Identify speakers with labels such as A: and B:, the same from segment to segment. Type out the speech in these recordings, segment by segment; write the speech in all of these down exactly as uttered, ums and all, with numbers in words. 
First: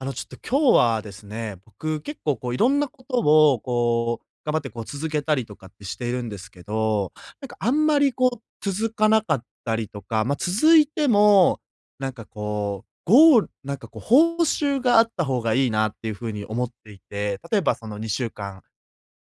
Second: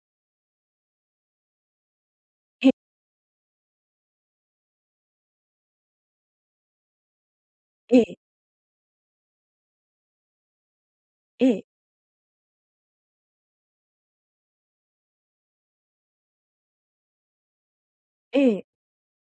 A: あの、ちょっと今日はですね、僕結構こうい
B: え、え、
A: ろんなことをこう、頑張ってこう続けたりとかってしているんですけど、なんかあんまり
B: え、
A: こう続かなかったりとか、ま、続いても、
B: え、
A: なんかこう、ゴールなんかこう報酬があった方がいいなっていう風に思っていて、例えばその2週
B: え、
A: 間
B: え、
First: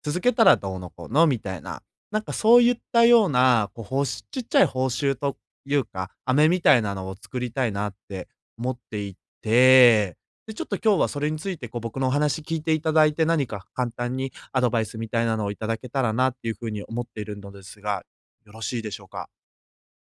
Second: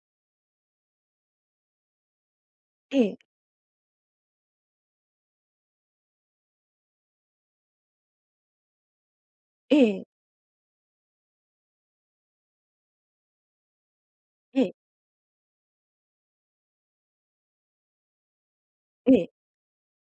A: 続けたらどうのこうのみたいな、なんかそういっ
B: え、
A: た
B: え、え、
A: よう
B: え、
A: な、こう、ほちっちゃい報酬というか、飴みたいなのを作りたいなって思っていて、で、ちょっと今日はそれについて、こう、僕のお話聞いていただいて、何か簡単にアド
B: え、え、
A: バイスみたいなのをいただけたらなっていう風に思っているのですが、よろしいでしょうか？
B: え、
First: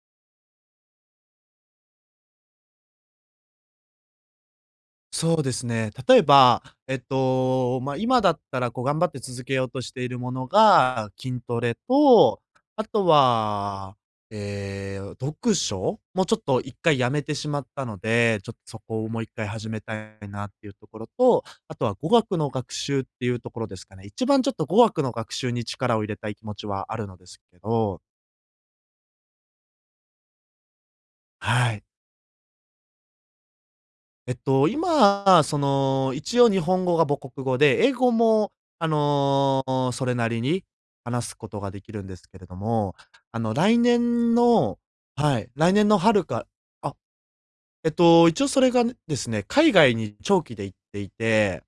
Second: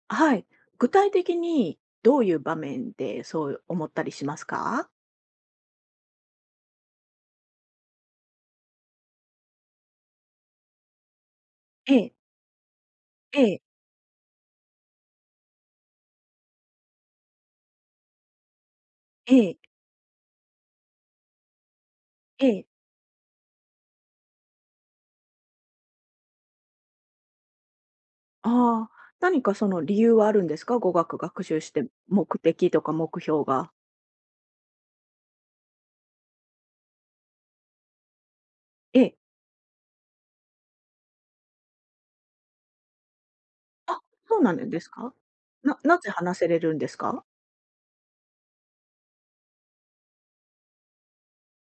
B: はい。具体的にどういう場面でそう思ったりしますか？
A: そうですね。例えば、えっと、まあ、今だったらこう頑張って続けようとしているものが、筋トレ
B: ええ、
A: と、あと
B: ええ、
A: は、えー読書もうちょっといっかいやめてしまったので、ちょっとそこをもう1
B: え
A: 回
B: え、
A: 始めたいなっていうところと、あとは語学
B: え
A: の学
B: え。
A: 習っていうところですかね。一番ちょっと語学の学習に力を入れたい気持ちはあるのですけど、
B: ああ、何かその理由はあるんですか？語学学習し
A: はい。
B: て目的とか目標が。
A: えっと、今、その、一応日本語が母国語で、英語も、あ
B: ええ。
A: の、それなりに話すことができるんですけれども、あの、来
B: あ、
A: 年
B: そうなん
A: の
B: ですか？
A: はい、来
B: な
A: 年の
B: なぜ
A: 春
B: 話
A: か。
B: せれるんで
A: あ、
B: すか？
A: えっと、一応それがですね、海外に長期で行っていて、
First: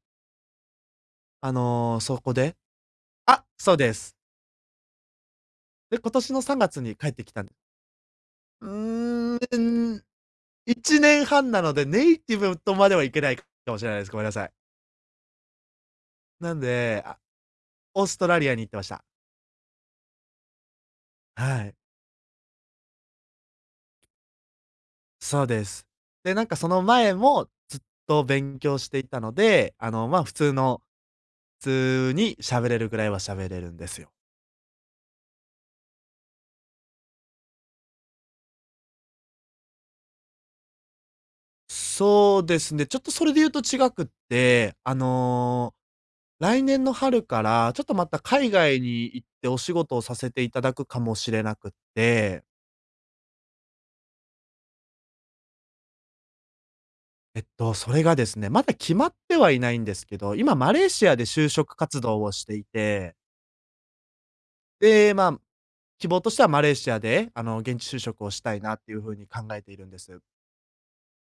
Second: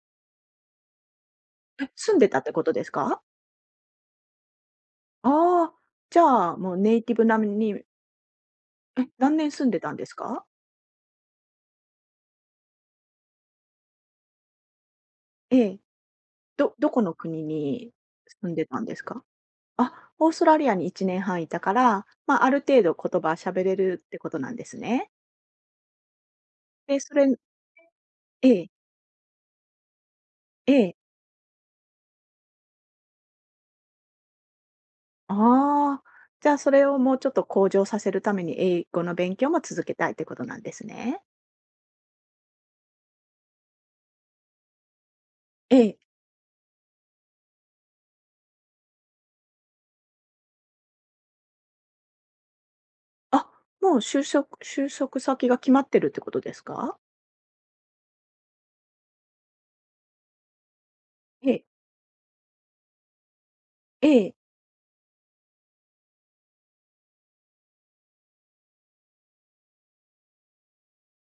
A: あ
B: え、
A: の、
B: 住
A: そ
B: んで
A: こ
B: たって
A: で
B: ことですか？
A: あ、そうです。
B: ああー、
A: で、今
B: じ
A: 年の
B: ゃあ、
A: 3
B: もう
A: 月
B: ネ
A: に
B: イ
A: 帰
B: テ
A: っ
B: ィ
A: て
B: ブ
A: きた
B: 並
A: ん。
B: みに、
A: う
B: え、何年住んでた
A: ー
B: ん
A: ん、
B: ですか？
A: いちねんはんなので、ネイティブとまではいけないかもしれないです。ごめんなさい。
B: ええ。
A: なん
B: どどこ
A: で、
B: の
A: あ、
B: 国に
A: オーストラリ
B: 住
A: ア
B: ん
A: に
B: で
A: 行って
B: た
A: ま
B: ん
A: し
B: です
A: た。
B: か？あ、オーストラリアにいちねんはんいた
A: は
B: か
A: い、
B: ら、まあ、ある程度言葉喋れるってことなんですね。
A: そうです。で、なんかその
B: で、そ
A: 前
B: れ、
A: もずっと
B: え
A: 勉
B: え、
A: 強していたので、あの、ま、あ普通
B: え
A: の
B: え。
A: 普通に喋れるぐらいは喋れるんですよ。
B: ああ、じゃあ、それをもうちょっと向上させるために英語の勉強も続けたいってことなんですね。
A: そうですね、ちょっとそれで言うと違くって、あの、
B: ええ。
A: 来年の春からちょっとまた海外に行ってお仕事をさせていただくかもしれなくって、
B: あ、もう就職就職先が決まってるってことですか？
A: えっと、それがですね、まだ決まってはいないんですけど、今マレーシアで就
B: ええ、
A: 職活動をしていて、
B: ええ。
A: で、まあ希望としてはマレーシアで、あの、現地就職をしたいなっていう風に考えているんです。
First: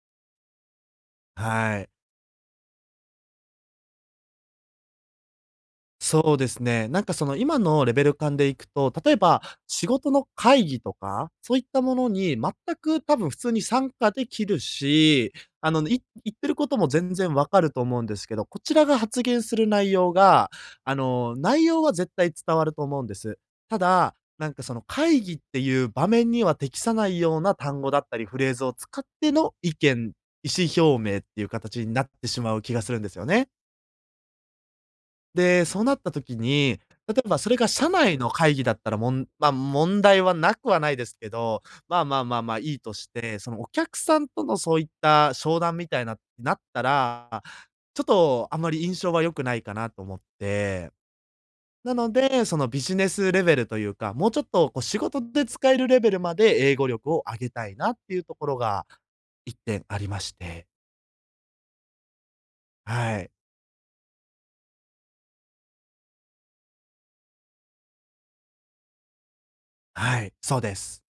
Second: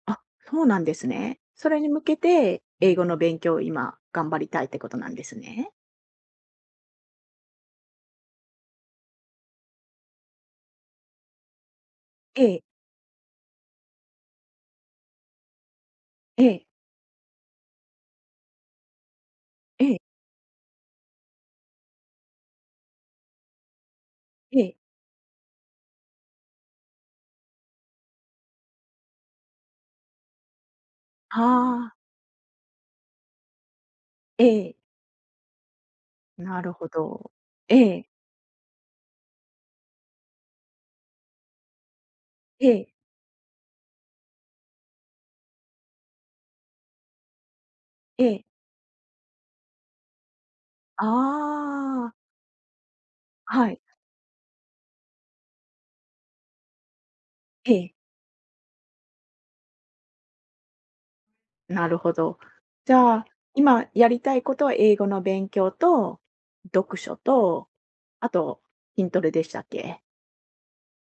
B: あ、そうなんですね。
A: は
B: それに
A: い、
B: 向けて英語の勉強を今頑張りたいってことなんですね。
A: そうですね。なんかその今のレベル感でいくと、例えば仕事の会議とか、そういったものに
B: え
A: 全
B: え、
A: く多分普通に参加できるし、あの、い言っ
B: え
A: てる
B: え、
A: ことも全然わかると思うんですけど、こちらが発言する
B: え
A: 内
B: え、
A: 容が、あの、内容は絶対伝わると思うんです。ただ、なん
B: え
A: かそ
B: え。
A: の会議っていう場面には適さないような単語だったりフレーズを使っての意見、意思表明っ
B: あ
A: ていう形に
B: あ、
A: なってしまう気がするんですよね。
B: ええ、
A: で、そうなった時
B: なる
A: に、
B: ほ
A: 例え
B: ど。
A: ばそれが
B: え
A: 社
B: え、
A: 内の会議だったら、もんまあ、問題はなくはないですけど、まあまあまあまあ、
B: え
A: いい
B: え、
A: として、そのお客さんとのそういった商談みたいななったら、ちょっ
B: ええ、
A: とあんまり印象は良くないかなと思って。
B: あ
A: なの
B: あ、
A: で、そのビジネスレベル
B: は
A: と
B: い、
A: いうか、もうちょっとこう仕事で使えるレベルまで英語力を上げた
B: え
A: いな
B: え、
A: っていうところがいってんありまして。
B: なるほど。じゃ
A: は
B: あ、
A: い。
B: 今やりたいことは英語の勉強と、読書と、あと筋トレでしたっけ？
A: はい、そうです。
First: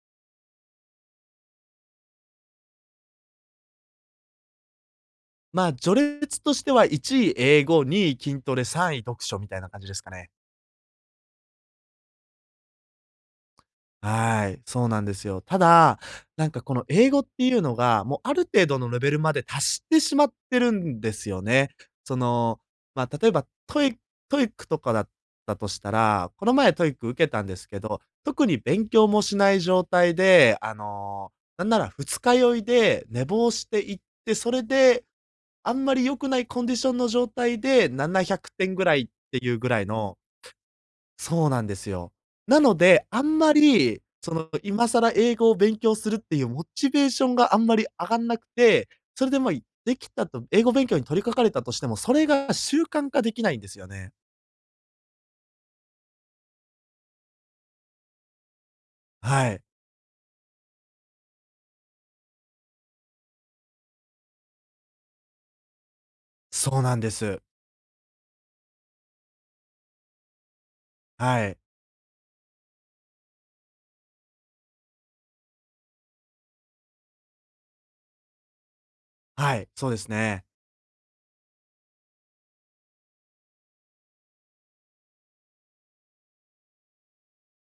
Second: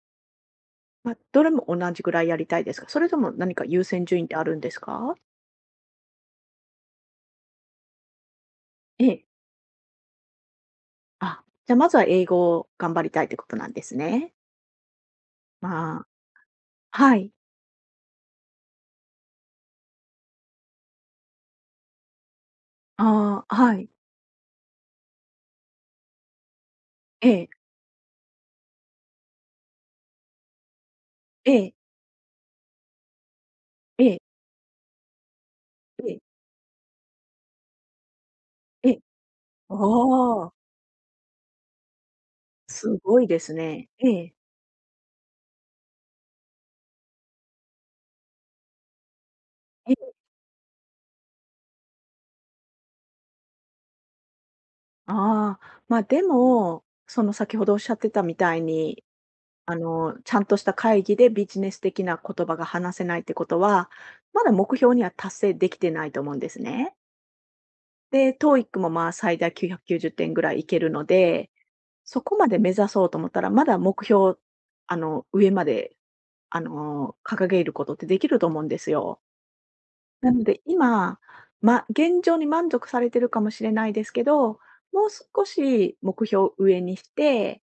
B: まあ、どれも同じぐらいやりたいですか？それとも何か優先順位ってあるんですか？
A: まあ、序列としてはいちい英語、にい筋トレ、さんい
B: え
A: 読
B: え、
A: 書みたいな感じですかね。
B: あ、じゃ、あまずは英語を頑張りたいってことなんですね。
A: はい、そうなんですよ。ただ、
B: まあ、
A: なんかこの英
B: は
A: 語っ
B: い、
A: ていうのが、もうある程度のレベルまで達してしまってるんですよね。その、まあ、例え
B: あ
A: ば
B: あ、は
A: トイ
B: い、
A: e i c クとかだったとしたら、この前トイック受
B: え
A: けたん
B: え、
A: ですけど、特に勉強もしない状態で、あの、
B: え
A: なん
B: え、
A: なら二日酔いで寝坊して行っ
B: ええ、
A: て、それであんまり
B: え
A: 良
B: え、
A: くないコンディションの状態でななひゃくてんぐ
B: え
A: ら
B: え、
A: いっていうぐらいの。
B: ああ。
A: そうなんですよ。なの
B: す
A: で、
B: ご
A: あ
B: い
A: ん
B: です
A: ま
B: ね。
A: り、
B: ええ、
A: その、今更英語を勉強するっていうモチベーションがあんまり上がんなくて、それで、ま、い
B: え
A: でき
B: え、
A: たと英語勉強に取り掛かれたとしても、それが習慣化できないんですよね。
B: ああ、まあ、でも、その先ほどおっしゃってたみたいに、
A: はい。
B: あの、ちゃんとした会議でビジネス的な言葉が話せないってことは、まだ目標には達成できてないと思うんです
A: そう
B: ね。
A: なんです。
B: で、トーイック も、まあ、最大きゅうひゃくきゅうじゅってんぐらいいけるの
A: は
B: で、
A: い。
B: そこまで目指そうと思ったら、まだ目標、あの、上まで、あの、掲げることってできると思うんですよ。
A: はい、そうです
B: なの
A: ね。
B: で今、ま、現状に満足されてるかもしれないですけど、もう少し目標を上にして、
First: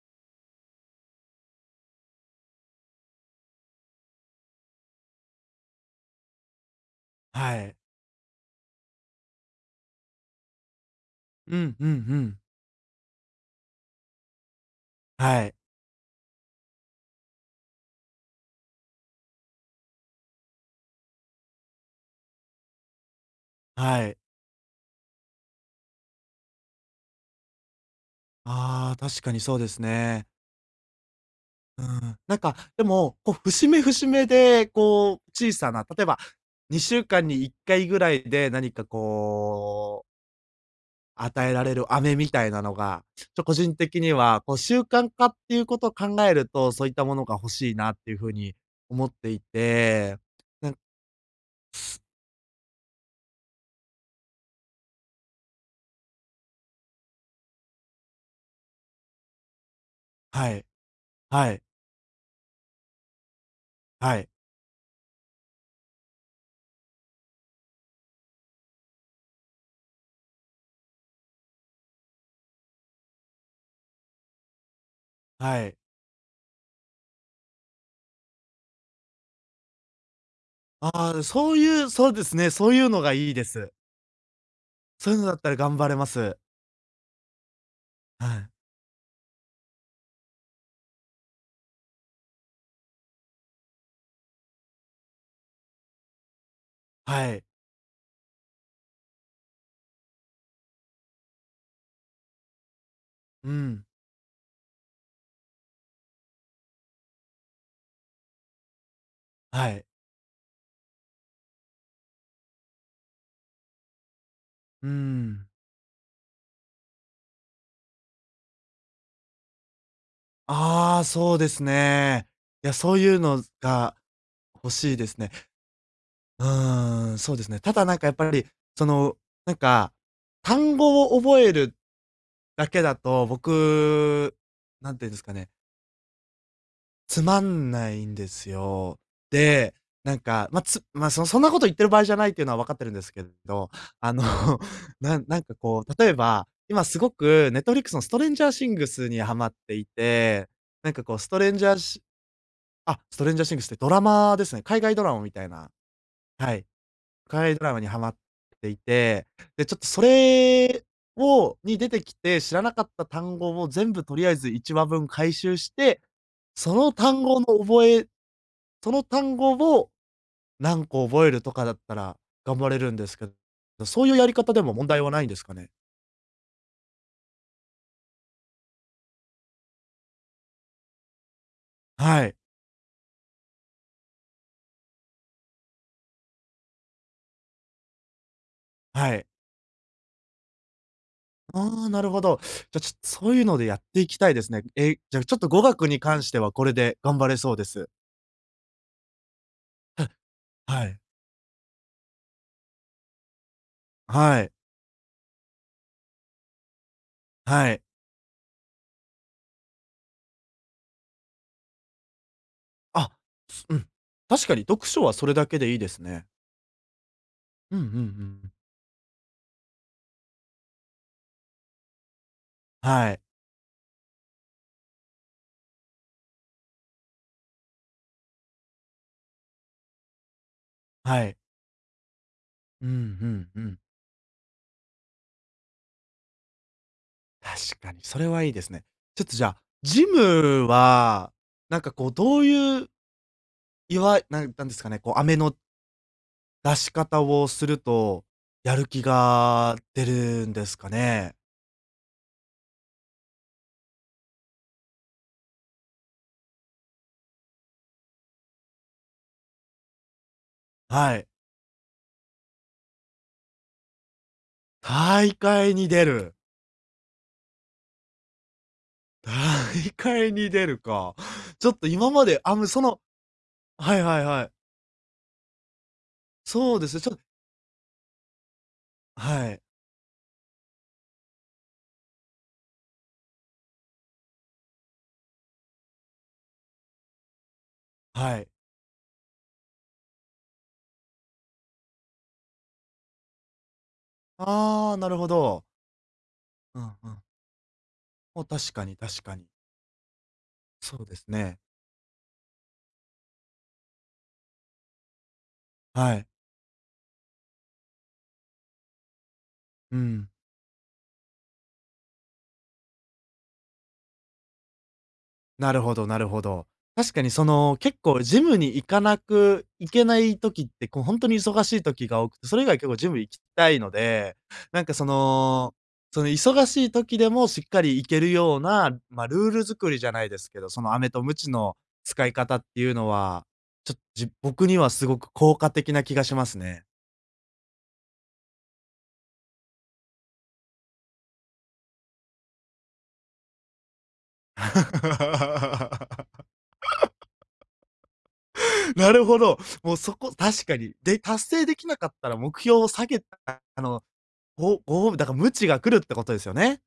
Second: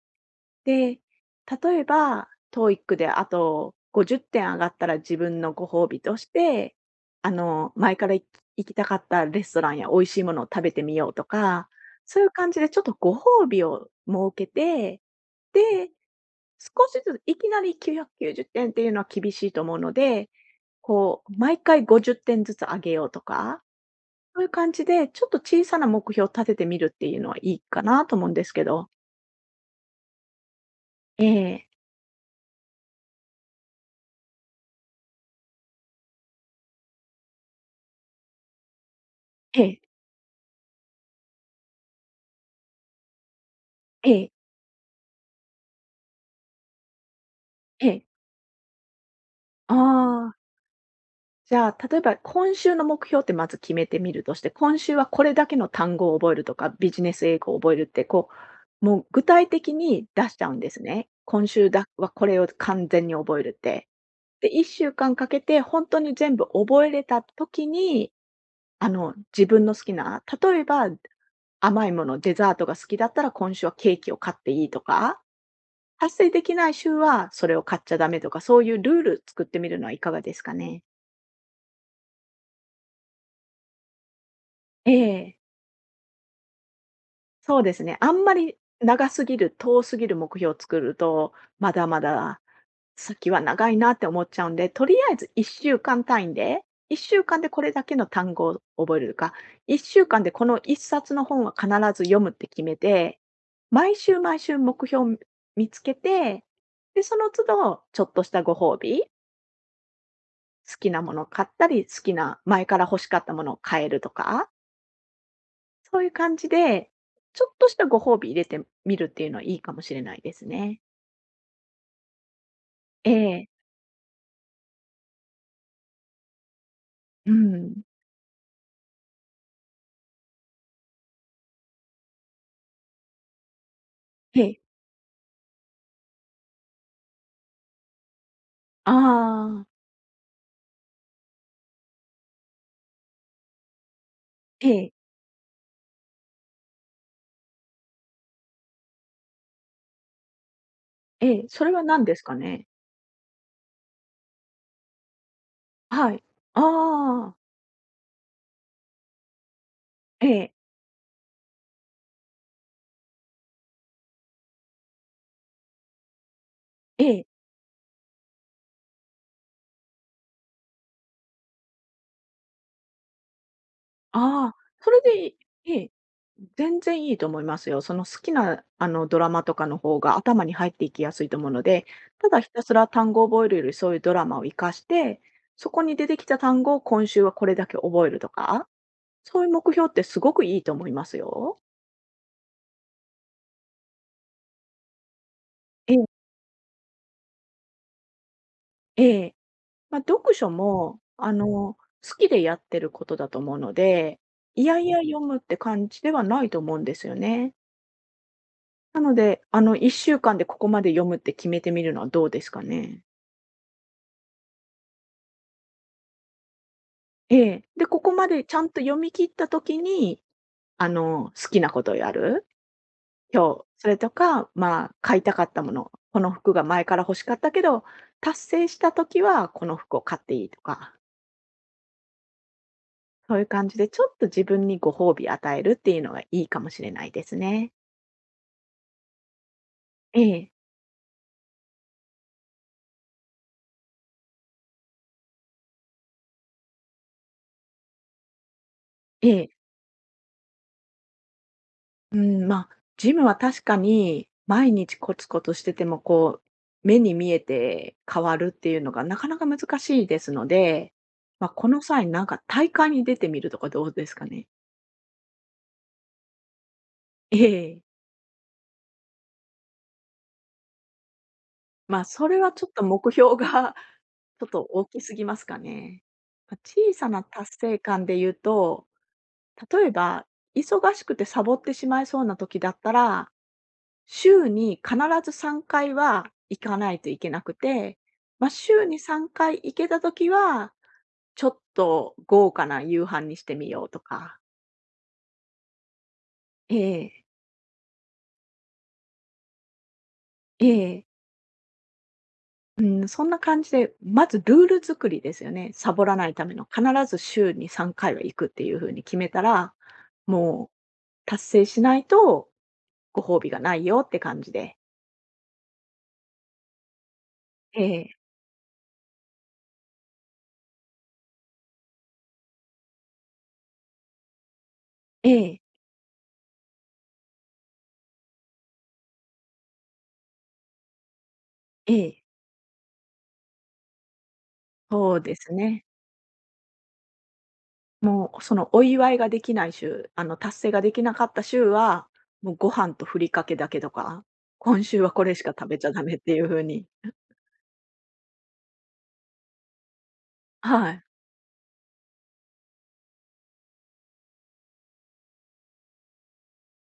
B: で、例えば トーイック であとごじゅってん上がったら自分のご褒美として、あ
A: は
B: の、
A: い。
B: 前から行き行きたかったレストランや美味しいものを食べてみようと
A: う
B: か、
A: んうんう
B: そういう
A: ん。
B: 感じでちょっとご褒美を設けて、
A: はい。
B: で、少しずついきなりきゅうひゃくきゅうじゅってんってんっていうのは厳しいと思うので、こう、毎回ごじゅってんずつ上げようとか、
A: はい。
B: そういう感じで、ちょっと小さな目標を立ててみるっていうのはいいかなと思うんですけど。
A: ああ、確かにそうですね。
B: ええ、
A: うん、なんか、でも、こう、節目節目で、こう、小さな、例えばにしゅうかんにいっかいぐらいで何か
B: ええ、
A: こう、与えられる飴みたいなのが、ちょ、個人的
B: え
A: に
B: え、
A: は、こう、習慣化っていうことを考えると、そういったものが欲しい
B: え
A: なっ
B: え。
A: ていう風に思ってい
B: あ
A: て、
B: あ、
A: なん
B: じゃあ、例えば今週の目標ってまず決めてみるとして、今週はこれだけの単語を覚えるとか、ビジネス英語を覚えるって、こう、もう具体的に出しちゃ
A: は
B: うん
A: い、
B: ですね。今
A: はい、
B: 週だはこれを完全に覚えるって。
A: はい、
B: で、いっしゅうかんかんかけて本当に全部覚えれた時に、あの、自分の好きな、例えば甘いもの、デザートが好きだったら今週はケーキを買っていいとか、
A: はい。
B: 達成できない週はそれを買っちゃダメとか、そういうルール作ってみるのはいかがですかね？
A: ああ、そういう、そうですね、そういうのがいいです。
B: え
A: そういうのだ
B: え、
A: ったら頑張れます。
B: そうですね。あん
A: は
B: ま
A: い、
B: り長すぎる、遠すぎる目標を作ると、まだまだ先は長いなって思っちゃうんで、とりあえずいっしゅうかん単位で、1週
A: は
B: 間
A: い、
B: でこれだけの単語を覚えるか、いっしゅうかんでこのいっさつの本は必ず読むって決めて、
A: うん、
B: 毎週毎週目標を見つけて、で、その都度ちょっとしたご褒美、
A: はい、
B: 好きなものを買ったり、好きな前から欲しかったものを買えるとか、
A: うーん。
B: そういう感じで、ちょっとしたご褒美入れてみるっていうのはいいかもしれないですね。
A: ああ、そうですね。いや、そう
B: え
A: いうの
B: え、
A: が欲しいですね。うーん、
B: う
A: そうですね。た
B: ん。
A: だなんかやっぱり、その、なんか、単語を覚えるだけだと、僕、
B: ええ。
A: なんていうんですかね、つまんないんですよ。
B: ああー、
A: で、なんか、ま、つま、そそんなこと言ってる場合じゃないっていうのは分かってるんですけど、あの、
B: ええ。
A: ななんかこう、例えば、今すごく Netflix のストレンジャーシングスにはまっていて、なんかこう
B: え
A: スト
B: え、
A: レン
B: そ
A: ジ
B: れ
A: ャ
B: は
A: ー。
B: 何ですかね？
A: あ、ストレンジャーシングスってドラマですね。海外ドラマみたいな、
B: はい。
A: はい。
B: ああ、
A: 海外ドラマにハマっていて、で、ちょっとそ
B: ええ、
A: れをに出てきて、知らなかった単語を全部とりあえずいちわぶん回収して、その
B: え
A: 単
B: え、
A: 語の覚えその単語を何個覚えるとかだったら頑張れるんですけど、そういうやり方
B: ああ、
A: でも問
B: それ
A: 題はない
B: で
A: ん
B: い
A: で
B: い
A: すかね？
B: ええ、全然いいと思いますよ。その好きな、あの、ドラマとかの方が頭に入っていきやすいと思うので、
A: は
B: た
A: い、
B: だひたすら単語を覚えるより、そういうドラマを活かして、そこに出てきた単語を今週はこれだけ覚えるとか、
A: はい。
B: そういう目標ってすごくいいと思いますよ。
A: ああ、なるほど。じゃ、ちょっとそういうのでやっていきたいですね。え、じゃあちょっと語学
B: え
A: に
B: え、
A: 関してはこれで頑張れそうです。
B: ええ。まあ、読書
A: は
B: も、
A: い。
B: あの、好きでやってることだと思うので、
A: はい、
B: いやいや読むって感じではないと思うんですよね。
A: はい。
B: なので、あの、いっしゅうかんでここまで読むって決めてみるのはどうですかね？
A: あ、すうん。確かに読書はそれだけでいいですね。
B: ええ。
A: うんう
B: で、
A: んう
B: ここまで
A: ん。
B: ちゃんと読み切った時に、あの、好きなことをやる
A: はい、
B: 今日、それとか、まあ、買いたかったもの、この服が前から欲しかったけど、達成した時はこの服を買っていいとか、
A: はい。うんう
B: そういう
A: んう
B: 感じ
A: ん。
B: でちょっと自分にご褒美与えるっていうのがいいかもしれないですね。
A: 確かに、それはいいですね。ちょっとじゃあ、ジ
B: ええ、
A: ムは、なんかこうどういう、いわなんなんですかね、こう飴の出し方をすると、やる気
B: ええ。
A: が出るんですかね？
B: うん、まあ、ジムは確かに、毎日コツコツしてても、こう、目に見えて変わるっていうのがなかなか難しいですので、
A: はい。
B: まあ、この際なんか大会に出てみるとかどうですかね？
A: 大会に出る。
B: ええ。
A: 大会に出るか。ちょっと
B: まあ、
A: 今ま
B: それ
A: で
B: は
A: あ
B: ち
A: む
B: ょっ
A: そ
B: と
A: の。
B: 目標が
A: はいはい は
B: ちょっ
A: い。
B: と大きすぎますかね。ま、
A: そうで
B: 小
A: すね、
B: さ
A: ちょ
B: な達成感で言うと、
A: はい、
B: 例えば忙しくてサボってしまいそうな時だったら週に必ずさんかいは行かないといけなくて、
A: は
B: ま
A: い。
B: あ、週にさんかい行けたときは、ちょっと豪華な夕飯にしてみようとか。
A: ああ、なるほど。
B: え
A: うんうん。
B: え、
A: もう確かに確かに。
B: え
A: そ
B: え、
A: うですね。
B: うん、そんな感じで、まずルール作りですよね。サボら
A: は
B: な
A: い。
B: いための。必ず週にさんかいは行くっていう風に決めたら、
A: うん。
B: もう達成しないとご褒美がないよって感じで。
A: なるほどなるほど。確かにその、結構ジムに行かなく行けない時って、こうほんとに忙しい時が多くて、それ以外結構ジム行きたいので、なんかそ
B: ええ、ええ、
A: の、その忙しい時でもしっかり行けるような、ま、ルール作りじゃないですけど、その飴と鞭の
B: ええ、
A: 使い方っていうのは、ちょっ、じ僕にはす
B: そ
A: ご
B: う
A: く
B: です
A: 効果
B: ね。
A: 的な気がしますね。
B: もう、そのお祝いができない週、あの、達成ができなかった週は、もうご飯とふりかけだけとか、今週はこれしか食べちゃダメってい う風に、
A: なるほど。もうそこ確か
B: は
A: に。
B: い。
A: で、達成できなかったら目標を下げた、あの、ごご褒美だから無知が来るってことですよね。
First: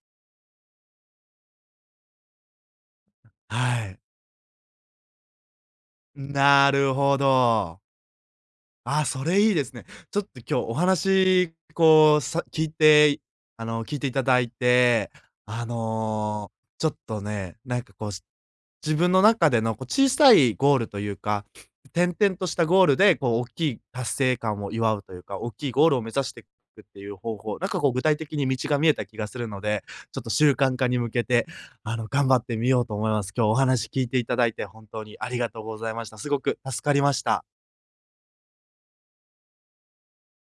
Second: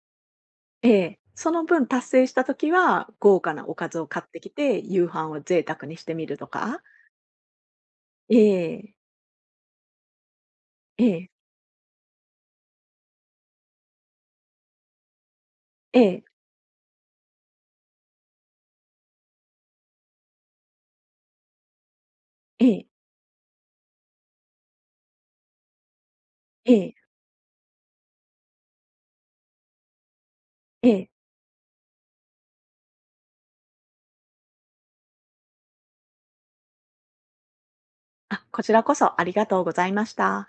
B: ええ。その分達成した時は、豪華なお
A: は
B: かず
A: い。
B: を買ってきて、夕飯を贅沢にしてみると
A: な
B: か。
A: るほど。
B: ええ、
A: あ、それいいですね。ちょっと今日お
B: ええ、
A: 話、こう、さ聞いてあの、聞いていただいて、あ
B: ええ、
A: の、ちょっとね、なんかこうし自分の中でのこう小さいゴールというか、点々とし
B: え
A: たゴー
B: え、
A: ルで、こう大きい達成感を祝うというか、大きいゴールを目指していく
B: え
A: っ
B: え、
A: ていう方法、なんかこう具体的に道が見えた気がするので、ちょっと習慣化
B: え
A: に
B: え。
A: 向けて、あの、頑張ってみようと思います。今日お話聞いていただいて本当にありがとうございました。すごく助かりました。
B: あ、こちらこそありがとうございました。